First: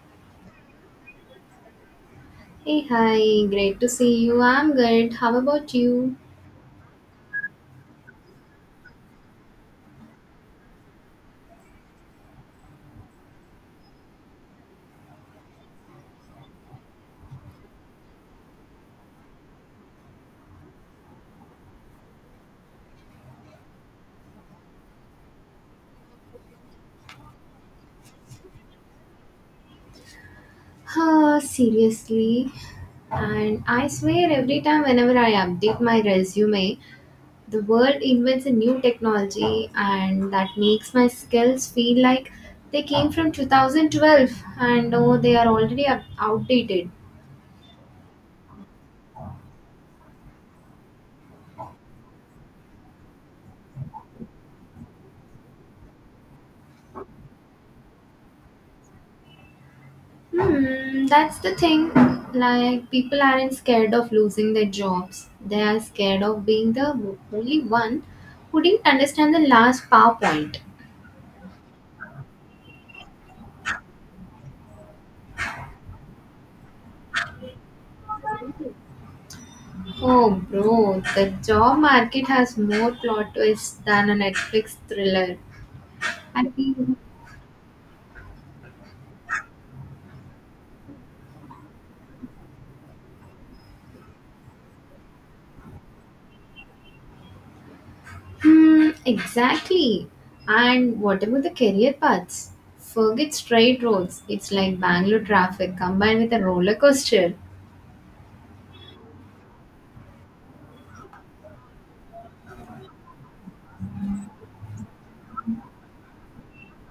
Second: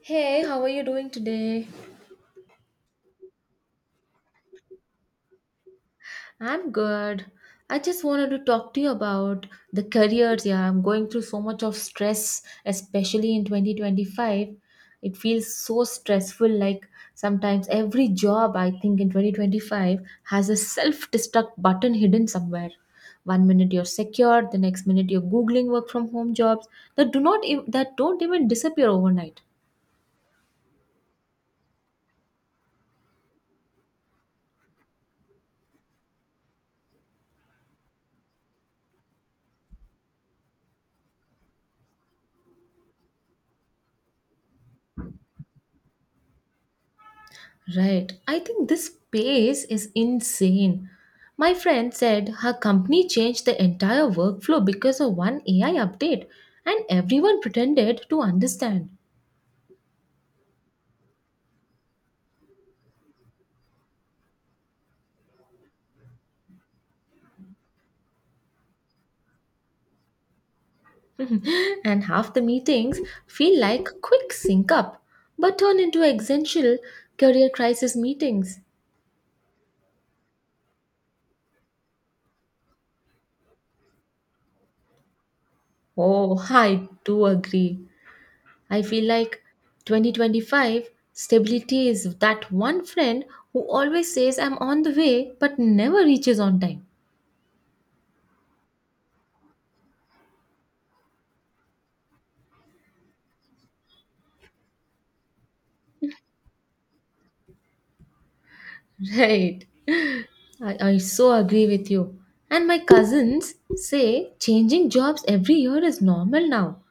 Hey, how are you doing today? Hey, hi, great to see you. I'm good. How about you? I'm good. I just wanted to talk to you about the careers. Yeah, I'm going through so much of stress, especially in 2025. It feels so stressful. Like sometimes every job I think in 2025 has a self destruct button hidden somewhere. One minute you're secure, the next minute you're googling work from home jobs that do not ev- that don't even disappear overnight. Huh, seriously. And I swear, every time whenever I update my resume, the world invents a new technology, and that makes my skills feel like they came from 2012 and oh, they are already outdated. Right. I think this pace is insane. My friend said her company changed the entire workflow because of one AI update, and everyone pretended to understand. That's the thing. Like, people aren't scared of losing their jobs. They are scared of being the only one who didn't understand the last PowerPoint. And half the meetings feel like quick sync up, but turn into essential career crisis meetings. Oh, bro, the job market has more plot twists than a Netflix thriller. Oh, I I mean, do agree. I feel like 2025 stability is that one friend who always says I'm on the way but never reaches on time. Exactly. And whatever the career paths, forget straight roads. It's like Bangalore traffic combined with a roller coaster. Right. I so agree with you. And my cousins say changing jobs every year is normal now.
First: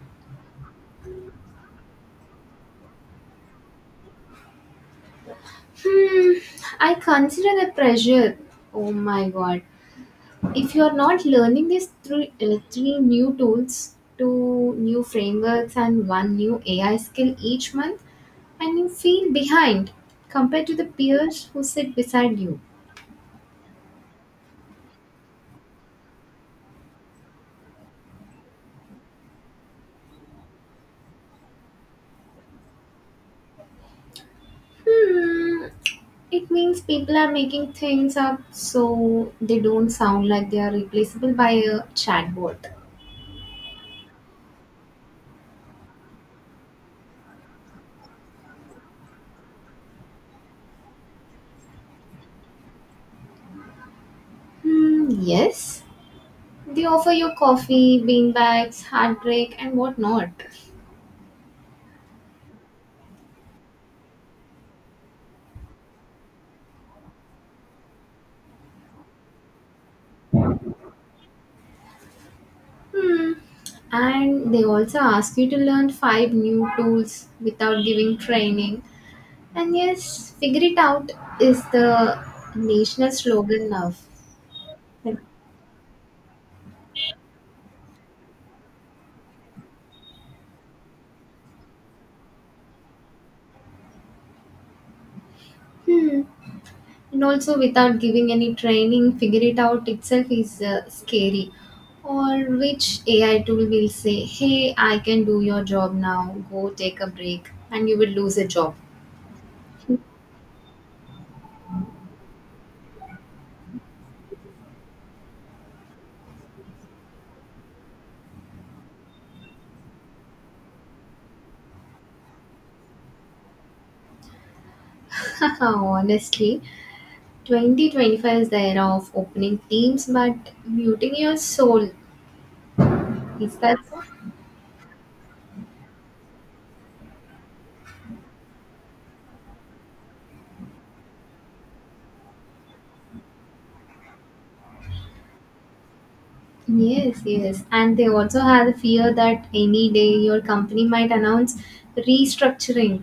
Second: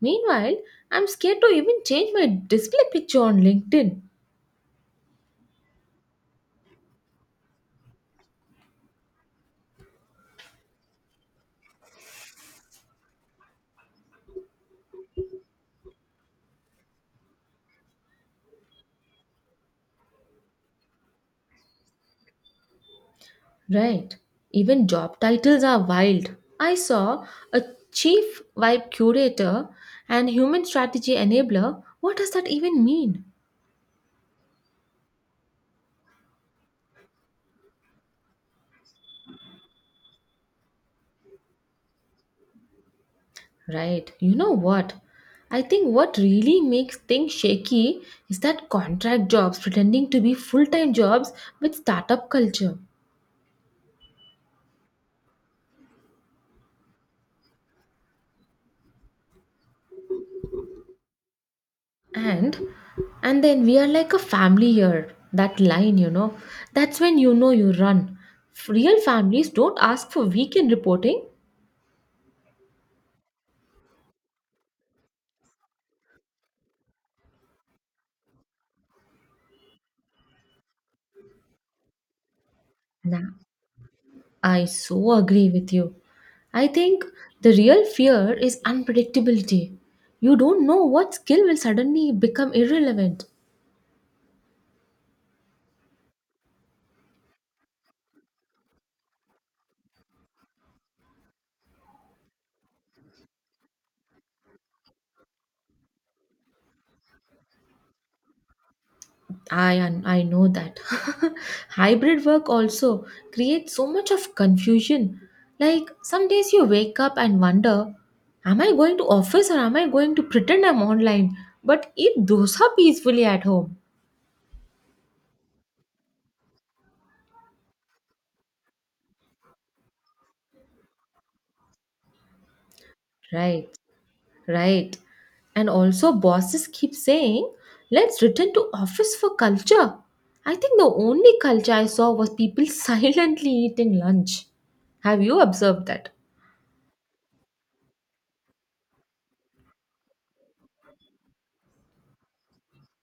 Meanwhile, I'm scared to even change my display picture on LinkedIn. Hmm, I consider the pressure. Oh my god. If you're not learning these three new tools, two new frameworks, and one new AI skill each month, and you feel behind compared to the peers who sit beside you. Right. Even job titles are wild. I saw a chief vibe curator and human strategy enabler. What does that even mean? Hmm, it means people are making things up so they don't sound like they are replaceable by a chatbot. Right. You know what? I think what really makes things shaky is that contract jobs pretending to be full-time jobs with startup culture. Hmm, yes, they offer you coffee, beanbags, heartbreak, and whatnot. And and then we are like a family here. That line. That's when you know you run. Real families don't ask for weekend reporting. Hmm. And they also ask you to learn 5 new tools without giving training. And yes, figure it out is the national Nah, slogan now. I so Like, agree with you. I think the real fear is unpredictability. You don't know what skill will suddenly become irrelevant. hmm. And also, without giving any training, figure it out itself is scary. Or which AI tool will say, hey, I can do your job now, go take a break, and you will lose a job. I know that. Hybrid work also creates so much of confusion. Like some days you wake up and wonder, am I going to office or am I going to pretend I'm online but eat dosa peacefully at home? Honestly, 2025 is the era of opening teams but muting your soul. Is Right. that so? Right. And also bosses keep saying, let's return to office for culture. I think the only culture I saw was people silently eating lunch. Have you observed that? Yes, yes. And they also have the fear that any day your company might announce restructuring.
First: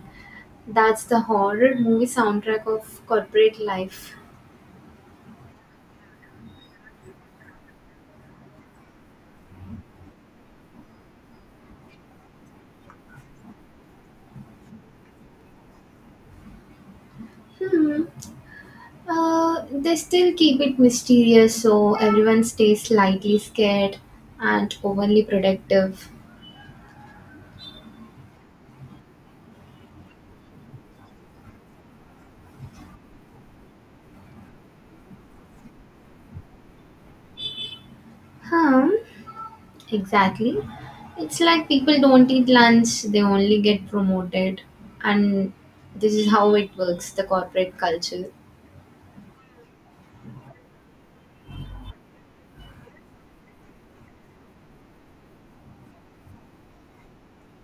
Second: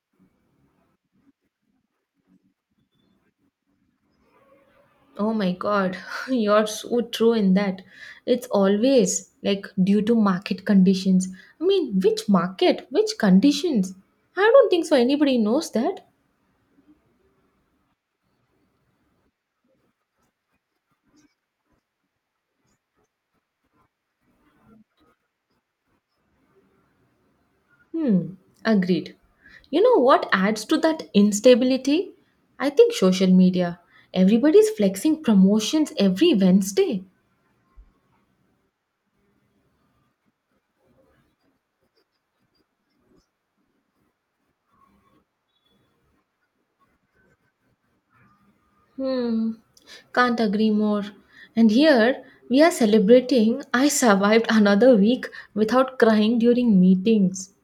That's the horror movie soundtrack of corporate life. Oh my God, you're so true in that. It's always like due to market conditions. I mean, which market? Which conditions? I don't think so. Anybody knows that. Hmm. They still keep it mysterious so everyone stays slightly scared and overly productive. Hmm, agreed. You know what adds to that instability? I think social media. Everybody's flexing promotions every Wednesday. Huh? Exactly. It's like people don't eat lunch, they only get promoted. And this is how it works the corporate culture. Hmm, can't agree more. And here we are celebrating I survived another week without crying during meetings.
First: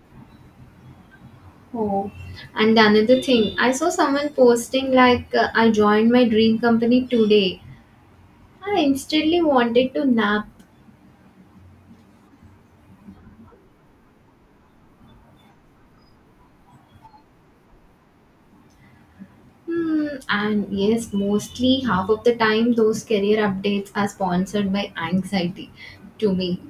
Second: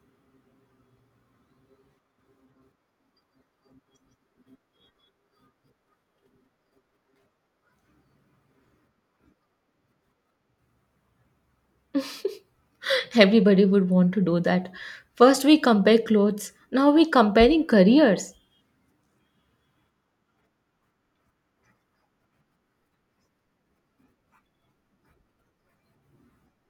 Oh, and another thing, I saw someone posting like, I joined my dream company today. I instantly wanted to nap. Everybody would want to do that. First, we compare clothes. Now, we're comparing careers. Hmm, and yes, mostly half of the time, those career updates are sponsored by anxiety to me.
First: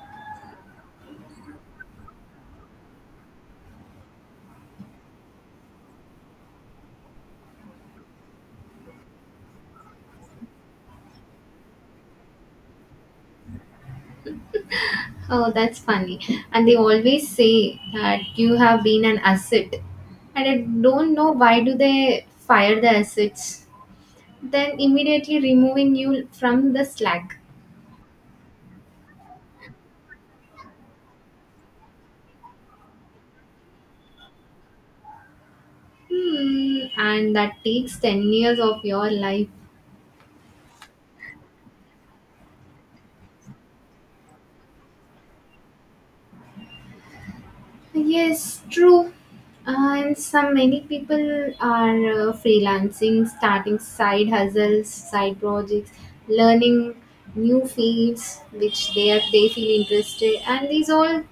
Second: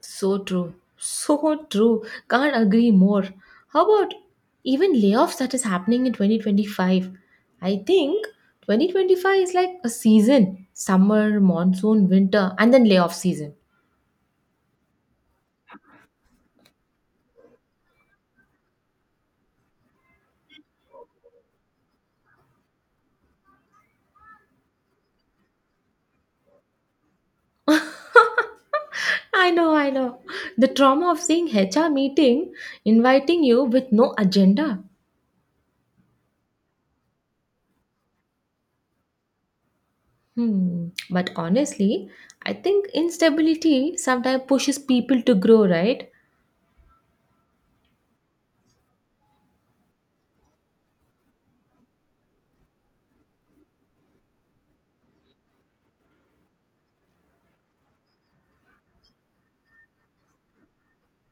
So true. So true. Can't agree more. How about even layoffs that is happening in 2025? I think 2025 is like a season summer, monsoon, winter, and then layoff season. Oh, that's funny. And they always say that you have been an asset. And I don't know why do they fire the assets, then immediately removing you from the slack. I know. The trauma of seeing HR meeting inviting you with no agenda. Hmm, and that takes 10 years of your life. Hmm. But honestly, I think instability sometimes pushes people to grow, right? Yes, true. And some many people are freelancing, starting side hustles, side projects, learning new fields which they feel interested, and these all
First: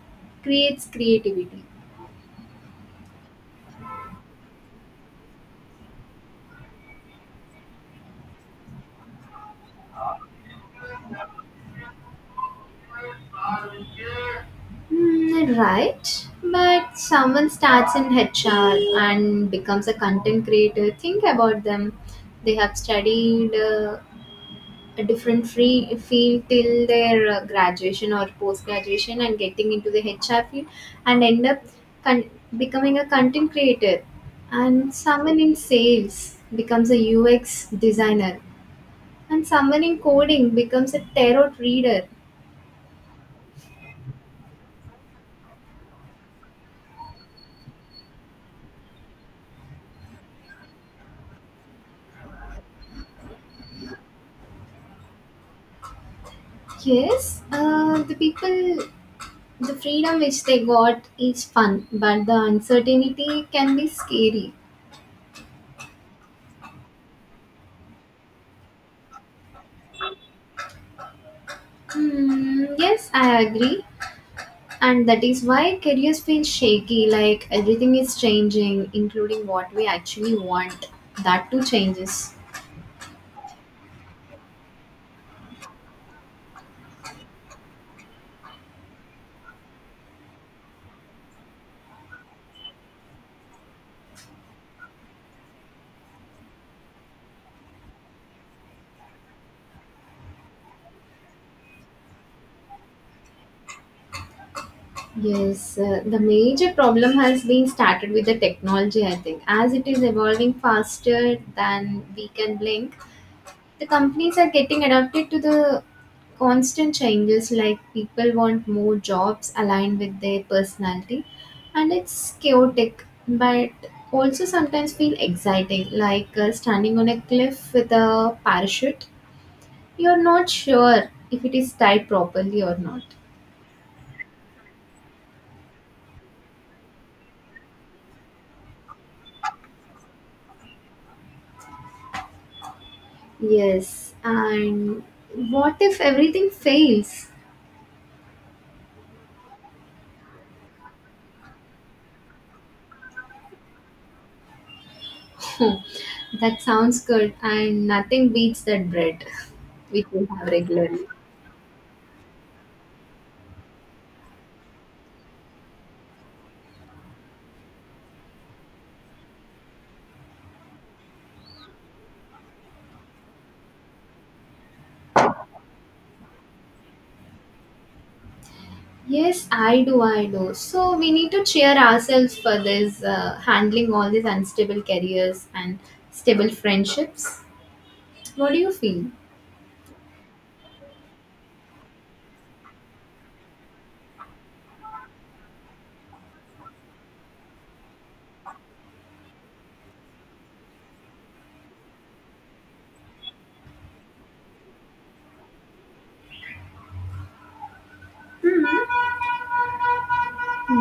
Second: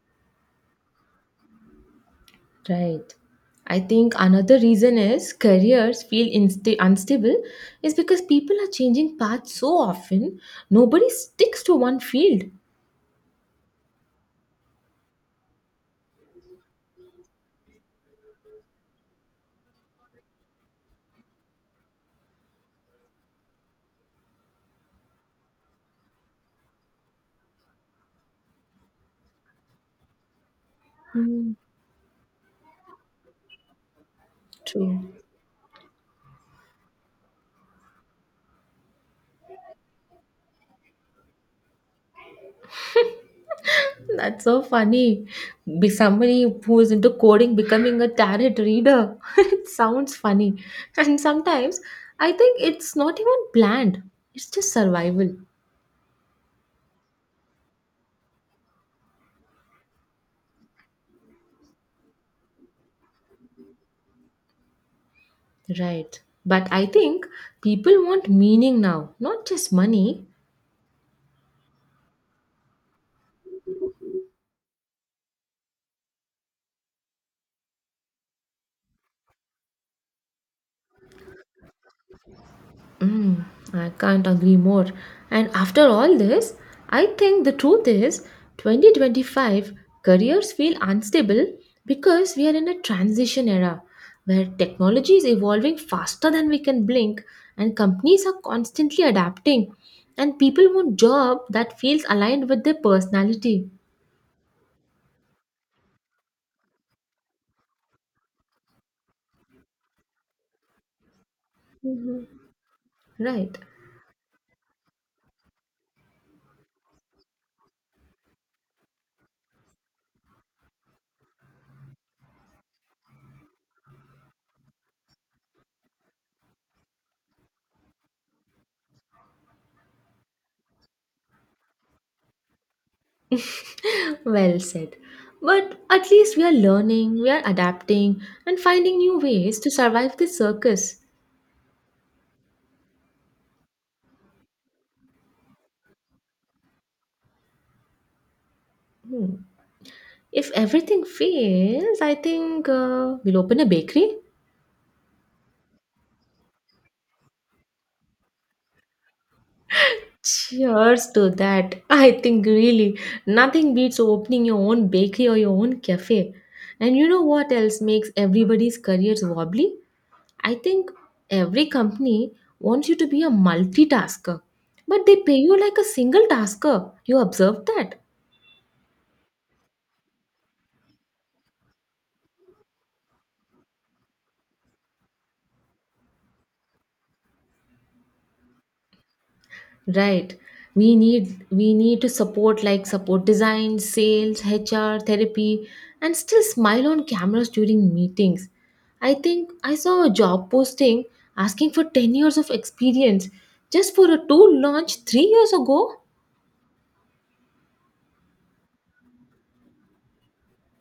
creates creativity. Right. I think another reason is careers feel unstable is because people are changing paths so often, nobody sticks to one field. Hmm, right, but someone starts in HR and becomes a content creator. Think about them. They have studied a different free field till their graduation or post graduation and getting into the HR field and end Hmm. up con- becoming a content creator, and True. someone in sales becomes a UX designer, and someone in coding becomes a tarot reader. That's so funny. Be somebody who is into coding becoming a tarot reader. It sounds funny. And sometimes I think it's not even planned, it's just survival. Yes, the people, the freedom which they got is fun but the uncertainty can be scary. Right. But I think people want meaning now, not just money. Hmm, yes, I agree. And that is why careers feel shaky, like everything is changing, including what we actually want. That too changes. Mm, I can't agree more. And after all this, I think the truth is 2025 careers feel unstable because we are in a transition era where technology is evolving faster than we can blink and companies are constantly adapting and people want job that feels aligned with their personality. Yes, the major problem has been started with the technology, I think, as it is evolving faster than we can blink. Right. The companies are getting adapted to the constant changes, like people want more jobs aligned with their personality, and it's chaotic but also sometimes feel exciting like standing on a cliff with a parachute. You're not sure if it is tied properly or not. Well said. But at least we are learning, we are adapting, and finding new ways to survive this circus. Yes, and what if everything fails? Hmm. If everything fails, I think we'll open a bakery. Hmm, that sounds good and nothing beats that bread which we have regularly. Cheers to that. I think really nothing beats opening your own bakery or your own cafe. And you know what else makes everybody's careers wobbly? I think every company wants you to be a multitasker, but they pay you like a single tasker. You observed that? Yes, I do. I do. So we need to cheer ourselves for this handling all these unstable careers and stable friendships. What do you feel? Right. We need to support like support design, sales, HR, therapy, and still smile on cameras during meetings. I think I saw a job posting asking for 10 years of experience just for a tool launched 3 years ago.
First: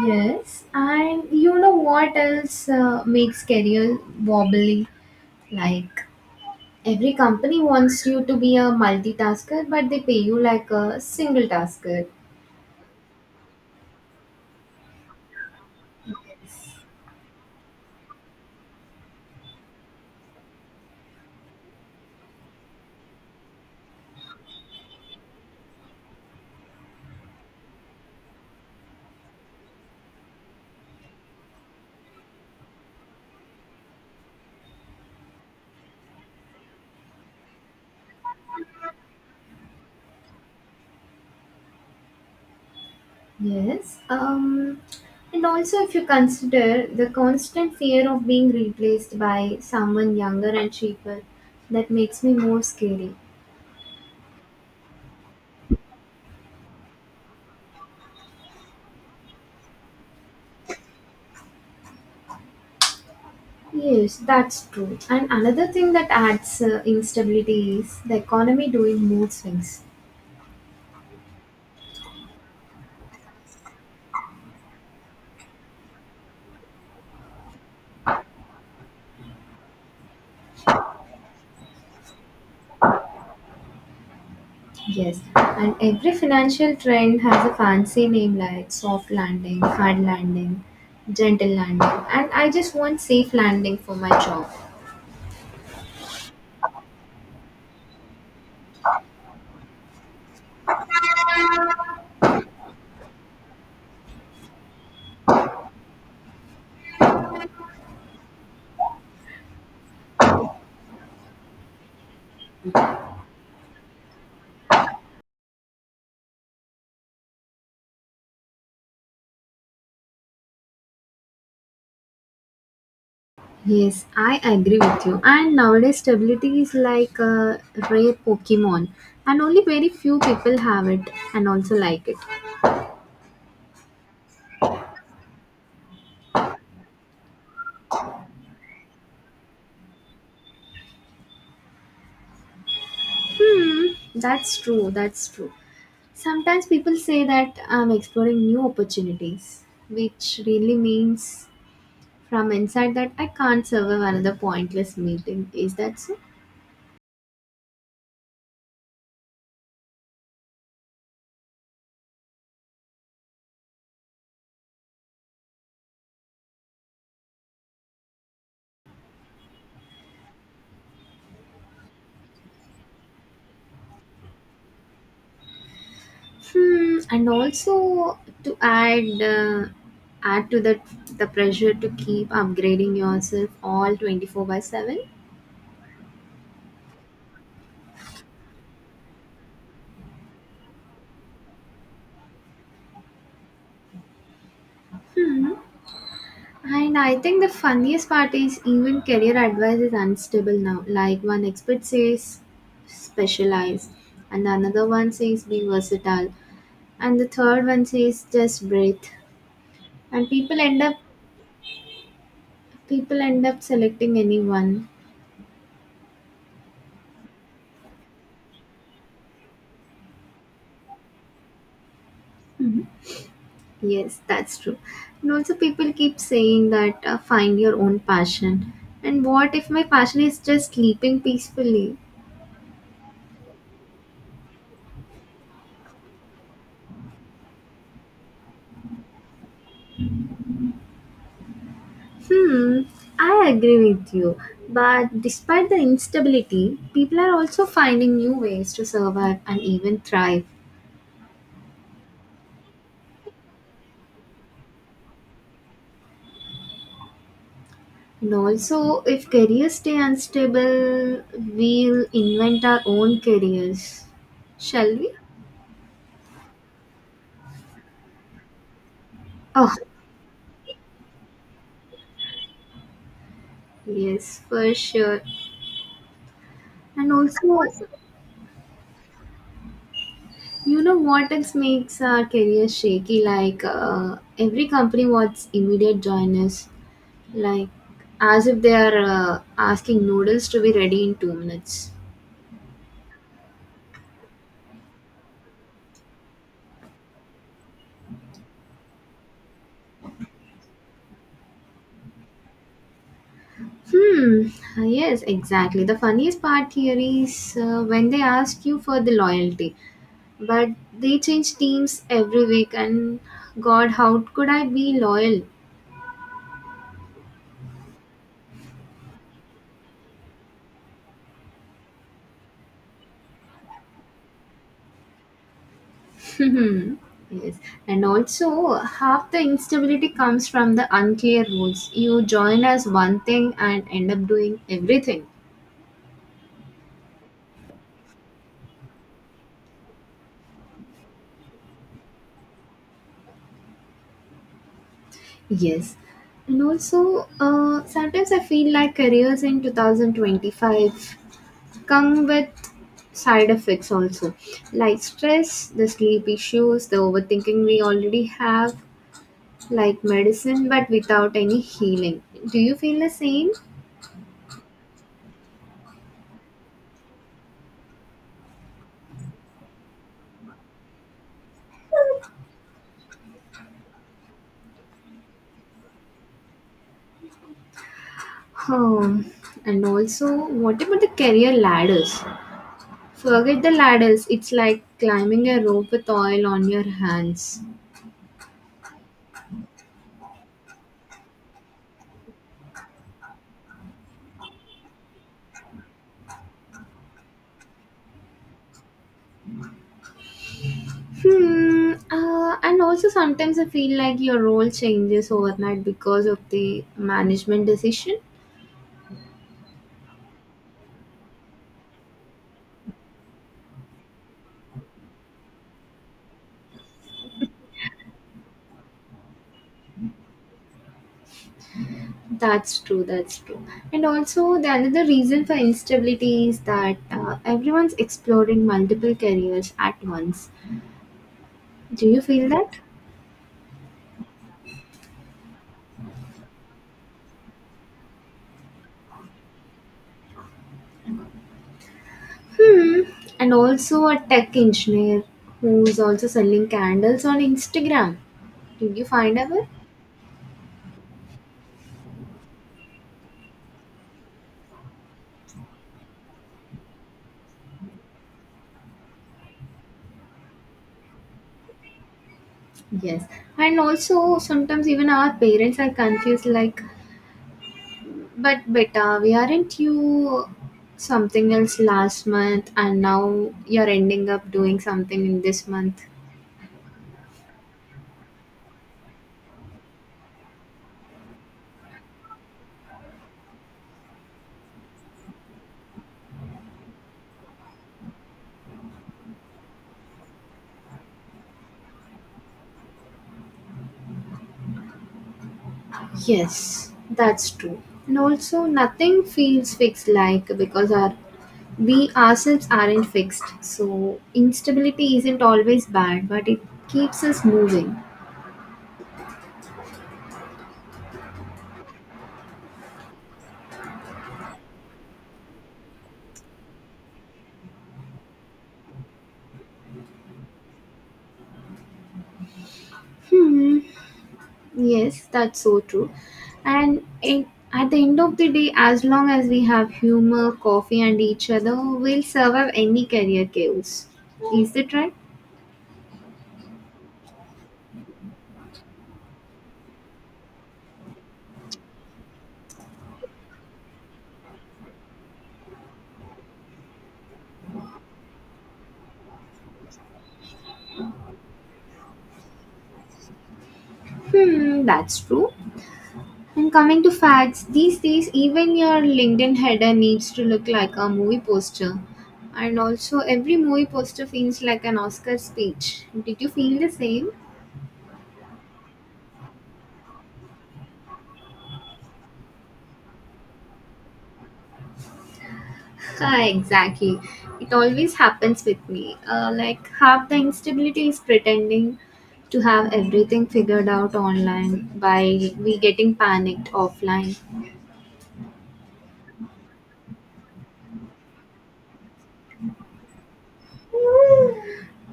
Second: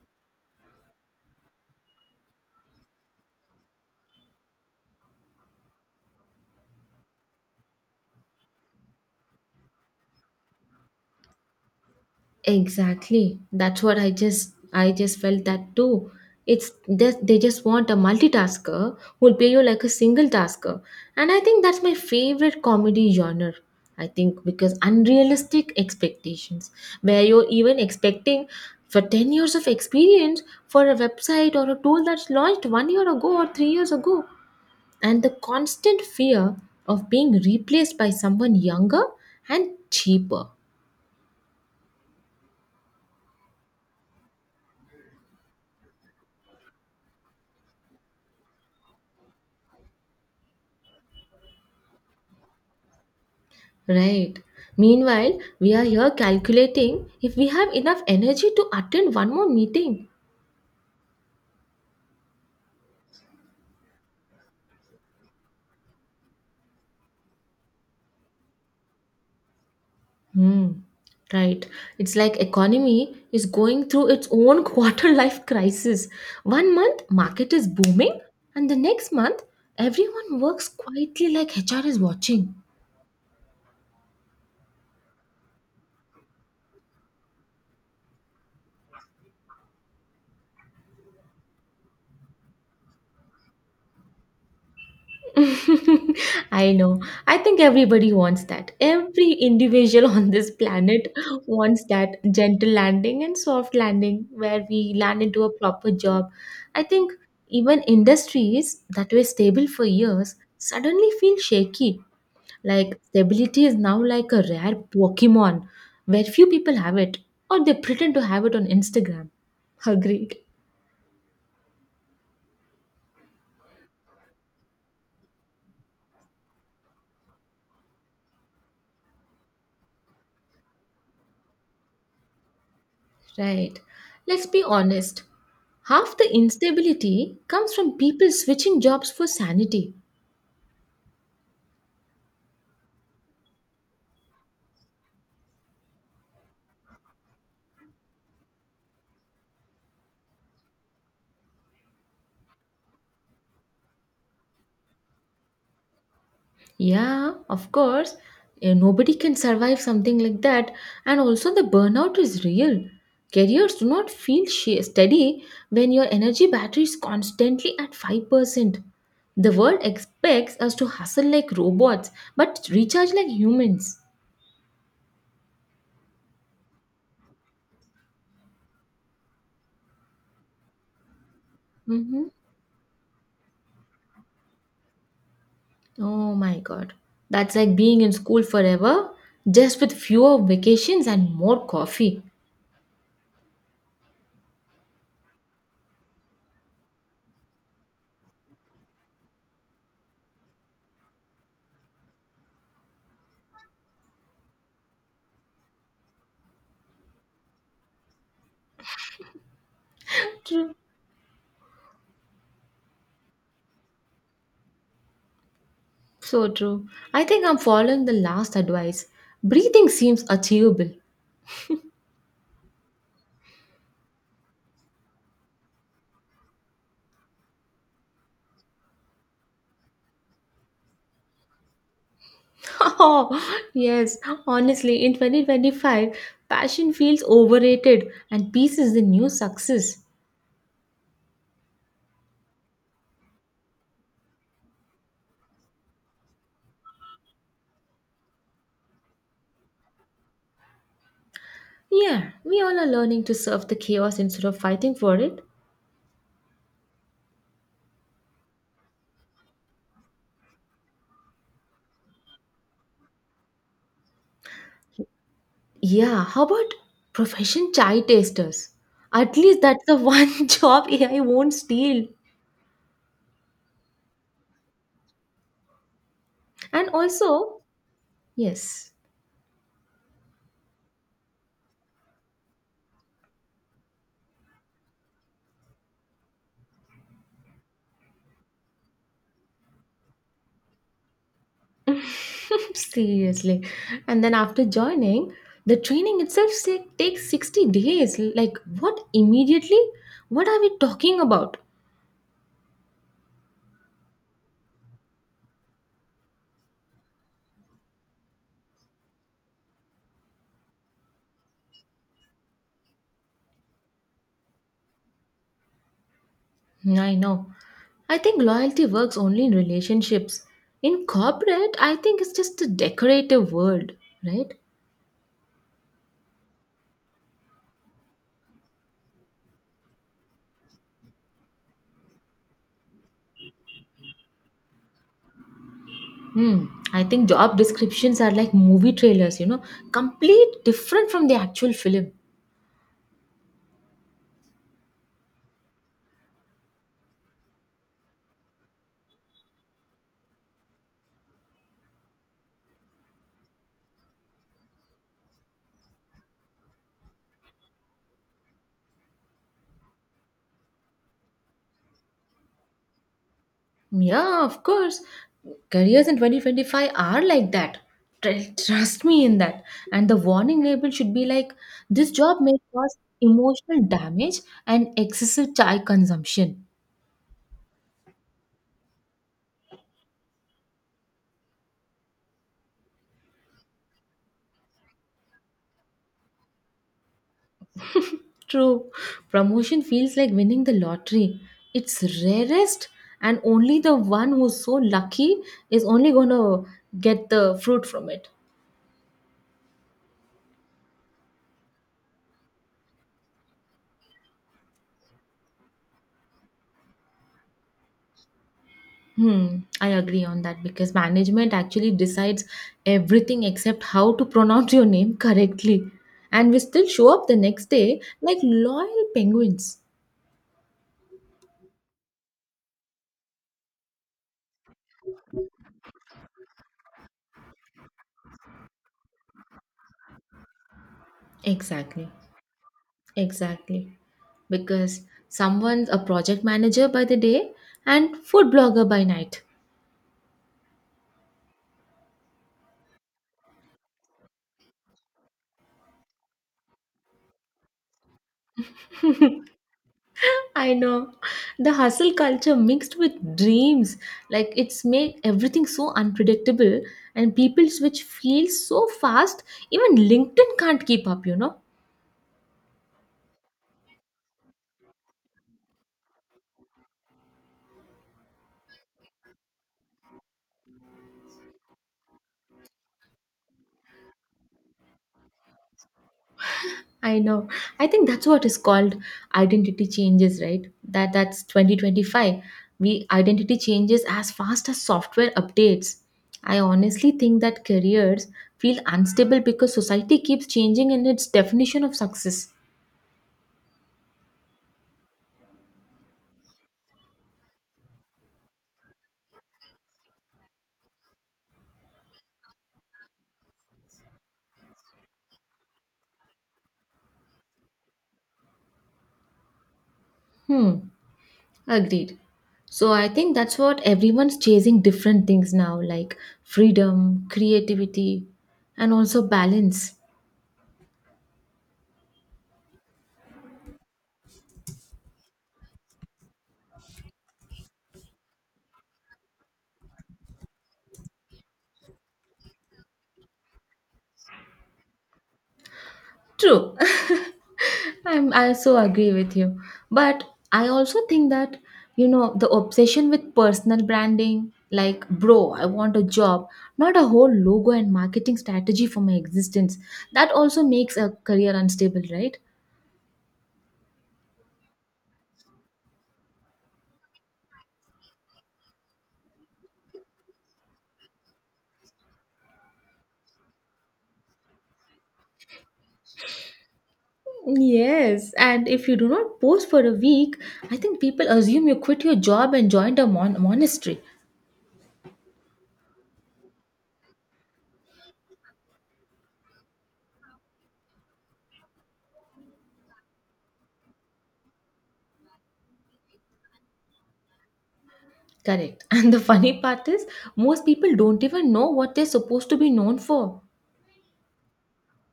Yes, and you know what else makes career wobbly? Like every company wants you to be a multitasker, but they pay you like a single tasker. Exactly. That's what I just felt that too. It's they just want a multitasker who'll pay you like a single tasker. And I think that's my favorite comedy genre. I think because unrealistic expectations where you're even expecting for 10 years of experience for a website or a tool that's launched 1 year ago or 3 years ago and the constant fear of being replaced by someone younger and cheaper. Yes. And also, if you consider the constant fear of being replaced by someone younger and cheaper, that makes me more scary. Right. Meanwhile, we are here calculating if we have enough energy to attend one more meeting. Yes, that's true. And another thing that adds instability is the economy doing mood swings. Hmm. Right. It's like economy is going through its own quarter life crisis. One month market is booming and the next month everyone works quietly like HR is watching. Yes, and every financial trend has a fancy name like soft landing, hard landing, gentle landing, and I just want safe landing for my job. I know. I think everybody wants that. Every individual on this planet wants that gentle landing and soft landing where we land into a proper job. I think even industries that were stable for years suddenly feel shaky. Like stability is now like a rare Pokemon where few people have it or they pretend to have it on Instagram. Agreed. Yes, I agree with you. And nowadays, stability is like a rare Pokemon, and only very few people have it and also like it. Right. Let's be honest. Half the instability comes from people switching jobs for sanity. Hmm, that's true. That's true. Sometimes people say that I'm exploring new opportunities, which really means from inside that I can't survive another pointless meeting. Is that so? Yeah, of course. Nobody can survive something like that. And also, the burnout is real. Careers do not feel steady when your energy battery is constantly at 5%. The world expects us to hustle like robots but recharge like humans. Hmm, and also to add to that the pressure to keep Mhm. upgrading yourself all 24 by 7. Oh my god. That's like being in school forever, just with fewer vacations and more coffee. And I think the funniest part is even career advice is unstable now. Like one expert says specialize, and another one says be versatile, and the third one says just breathe. And True. People end up selecting anyone. So true. I think I'm following the last advice. Breathing seems achievable. Yes, that's true. And also people keep saying that find your own passion. And what if my passion is just sleeping peacefully? Oh, yes. Honestly, in 2025, passion feels overrated and peace is the new success. Hmm, I agree with you. But despite the instability, people are also finding new ways to survive and even thrive. Yeah, we all are learning to serve the chaos instead of fighting for it. And also, if careers stay unstable, we'll invent our own careers. Shall we? Yeah, how about profession chai tasters? At least Oh, that's the one job AI won't steal. yes, for sure. And And also, also, yes, you know what else makes our career shaky? Like, every company wants immediate joiners. Like, as if they are asking noodles to be ready in 2 minutes. seriously. And then after joining, the training itself say, takes 60 days. Like, what immediately? What are we talking about? Hmm, yes, exactly. The funniest part here is when they ask you for the loyalty, but they change teams every week, and God, how could I be loyal? I know. I think loyalty works only in relationships. In corporate, I think it's just a decorative word, right? Hmm, yes, and also half the instability comes from the unclear rules. You join as one thing and end up doing everything. Hmm. I think job descriptions are like movie trailers, you know, complete different from the actual film. Yes. And also, sometimes I feel like careers in 2025 come with side effects also, like stress, the sleep issues, the overthinking we already have, like medicine, but without any healing. Do you feel the same? Yeah, of course. Careers in 2025 are like that. Trust me in that. And the warning label should be like this job may cause emotional damage and excessive chai consumption. Hmm. And also, what about the career ladders? Forget the ladders, it's like climbing a rope with oil on your hands. True. Promotion feels like winning the lottery. It's rarest, and only the one who's so lucky is only going to get the fruit from it. Hmm. And also sometimes I feel like your role changes overnight because of the management decision. Hmm, I agree on that because management actually decides everything except how to pronounce your name correctly. And we still show up the next day like loyal penguins. That's true. That's true. And also the another reason for instability is that everyone's exploring multiple careers at once. Do Exactly, you feel that? exactly. Because someone's a project manager by the day and food blogger by night. Hmm. And also a tech engineer who's also selling candles on Instagram. Did you find ever? I know. The hustle culture mixed with dreams. Like it's made everything so unpredictable and people switch fields so fast, even LinkedIn can't keep up, you know. Yes. And also sometimes even our parents are confused like, but Beta, we aren't you something else last month and now you're ending up doing something in this month? I know. I think that's what is called identity changes, right? That that's 2025. We identity changes as fast as software updates. I honestly think that careers feel unstable because society keeps changing in its definition of success. Yes, that's true. And also, nothing feels fixed like because our we ourselves aren't fixed. So instability isn't always bad, but it keeps us moving. Hmm, agreed. So I think that's what everyone's chasing different things now like freedom, creativity, and also balance. Hmm. Yes, that's so true. And it, at the end of the day, as long as we have humor, coffee, and each other, we'll survive any career chaos. Is that right? True. I also agree with you. But I also think that, you know, the obsession with personal branding, like, bro, I want a job, not a whole logo and marketing strategy for my existence, that also makes a career unstable, right? Hmm, that's true. And coming to facts, these days, even your LinkedIn header needs to look like a movie poster. And also, every movie poster feels like an Oscar speech. Did you feel the same? Yes, and if you do not post for a week, I think people assume you quit your job and joined a monastery. Ah, exactly. It always happens with me. Like half the instability is pretending to have everything figured out online by we getting panicked offline. Correct. And the funny part is, most people don't even know what they're supposed to be known for.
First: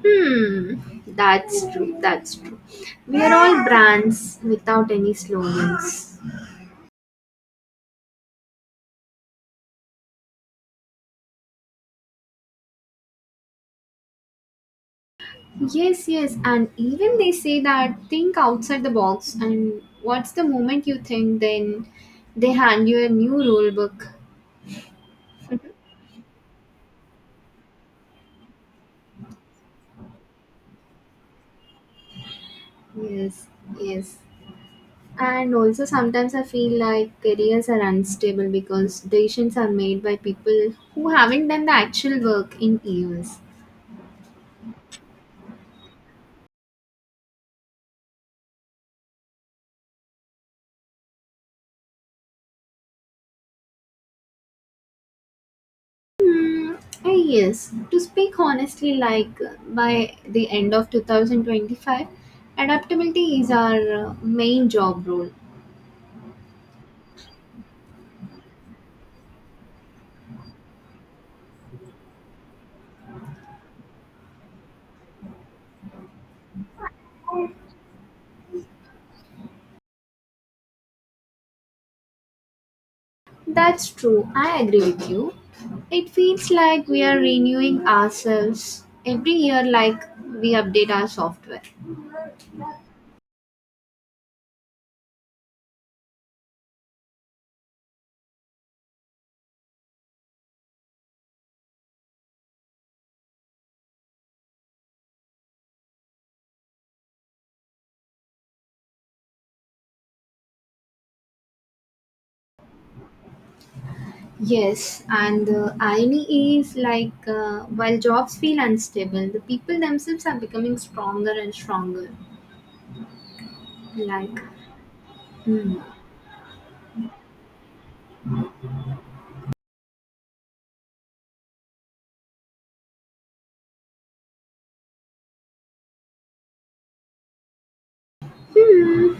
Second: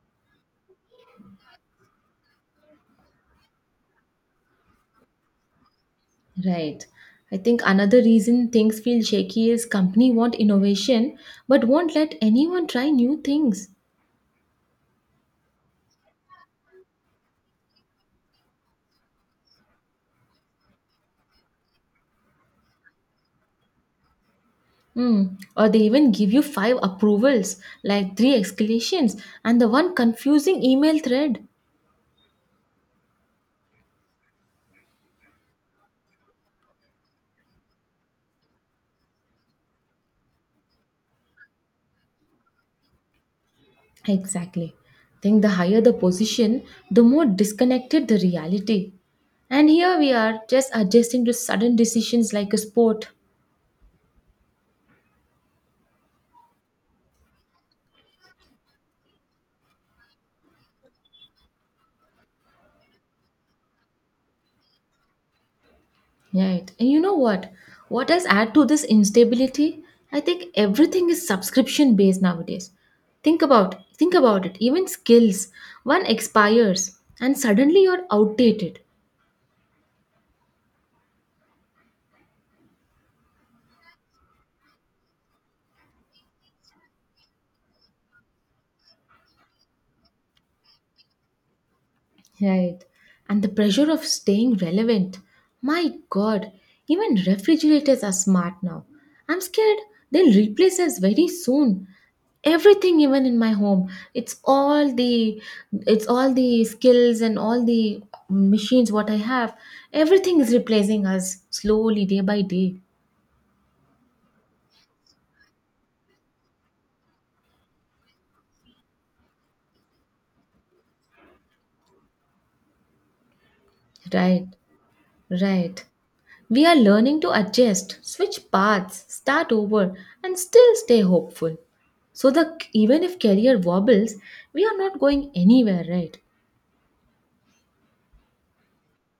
Hmm, that's true. That's true. We are all brands without any slogans. Right. I think another reason things feel shaky is company want innovation but won't let anyone try new things. Yes, yes, and even they say that think outside the box, and what's the moment you think, then they hand you a new rule book. Hmm. Or they even give you five approvals, like three escalations, and the one confusing email thread. Yes, yes. And also, sometimes I feel like careers are unstable because decisions are made by people who haven't done the actual work in years. Exactly. I think the higher the position, the more disconnected the reality. And here we are just adjusting to sudden decisions like a sport. Hmm, yes, to speak honestly, like by the end of 2025, adaptability is our main job role. Right. And you know what? What does add to this instability? I think everything is subscription based nowadays. Think about it. Even skills, one expires and suddenly you're outdated. That's true, I agree with you. It feels like we are renewing ourselves every year, like we update our software. Right. And the pressure of staying relevant. My God, even refrigerators are smart now. I'm scared they'll replace us very soon. Everything even in my home, it's all the skills and all the machines what I have. Everything is replacing us slowly day by day. Yes, and the irony is like while jobs feel unstable, the people themselves are becoming stronger and stronger. Like, Right. hmm. Right. We are learning to adjust, switch paths, start over, and still stay hopeful. So the even if career wobbles, we are not going anywhere, right? Hmm.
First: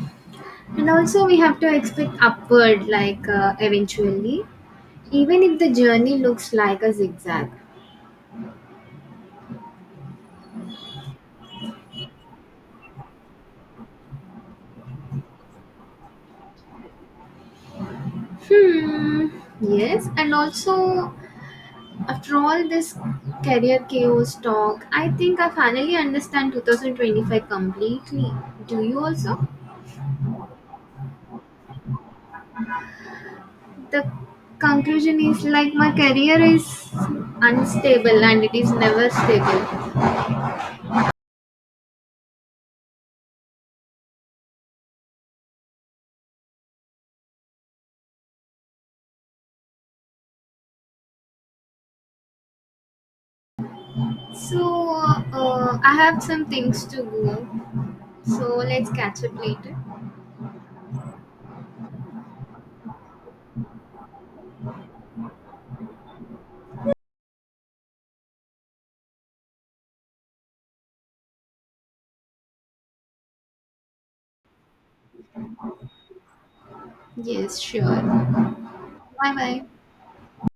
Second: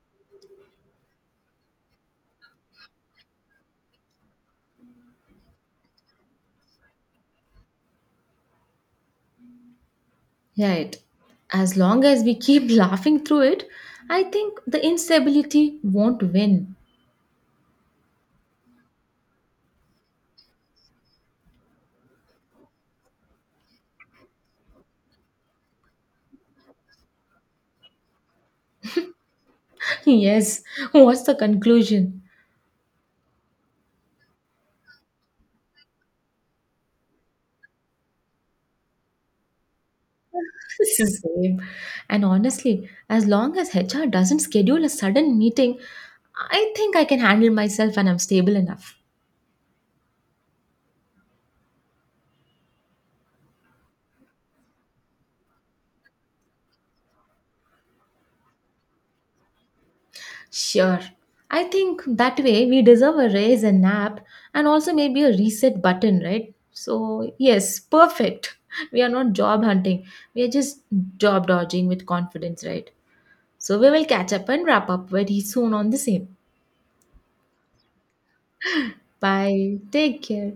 And also, we have to expect upward, like, eventually, even if the journey looks like a zigzag. Right. As long as we keep laughing through it, I think the instability won't win. Hmm. Yes, and also, after all this career chaos talk, I think I finally understand 2025 completely. Do you also? Yes. What's the conclusion? The conclusion is like my career is unstable and it is never stable. Same. And honestly, as long as HR doesn't schedule a sudden meeting, I think I can handle myself and I'm stable enough. So I have some things to go, so let's catch up later. Sure. I think that way we deserve a raise, a nap, and also maybe a reset button, right? So, yes, perfect. We are not job hunting, we are just job dodging with confidence, right? So, we will catch up and wrap up very soon on the same. Yes, sure. Bye bye. Bye. Take care.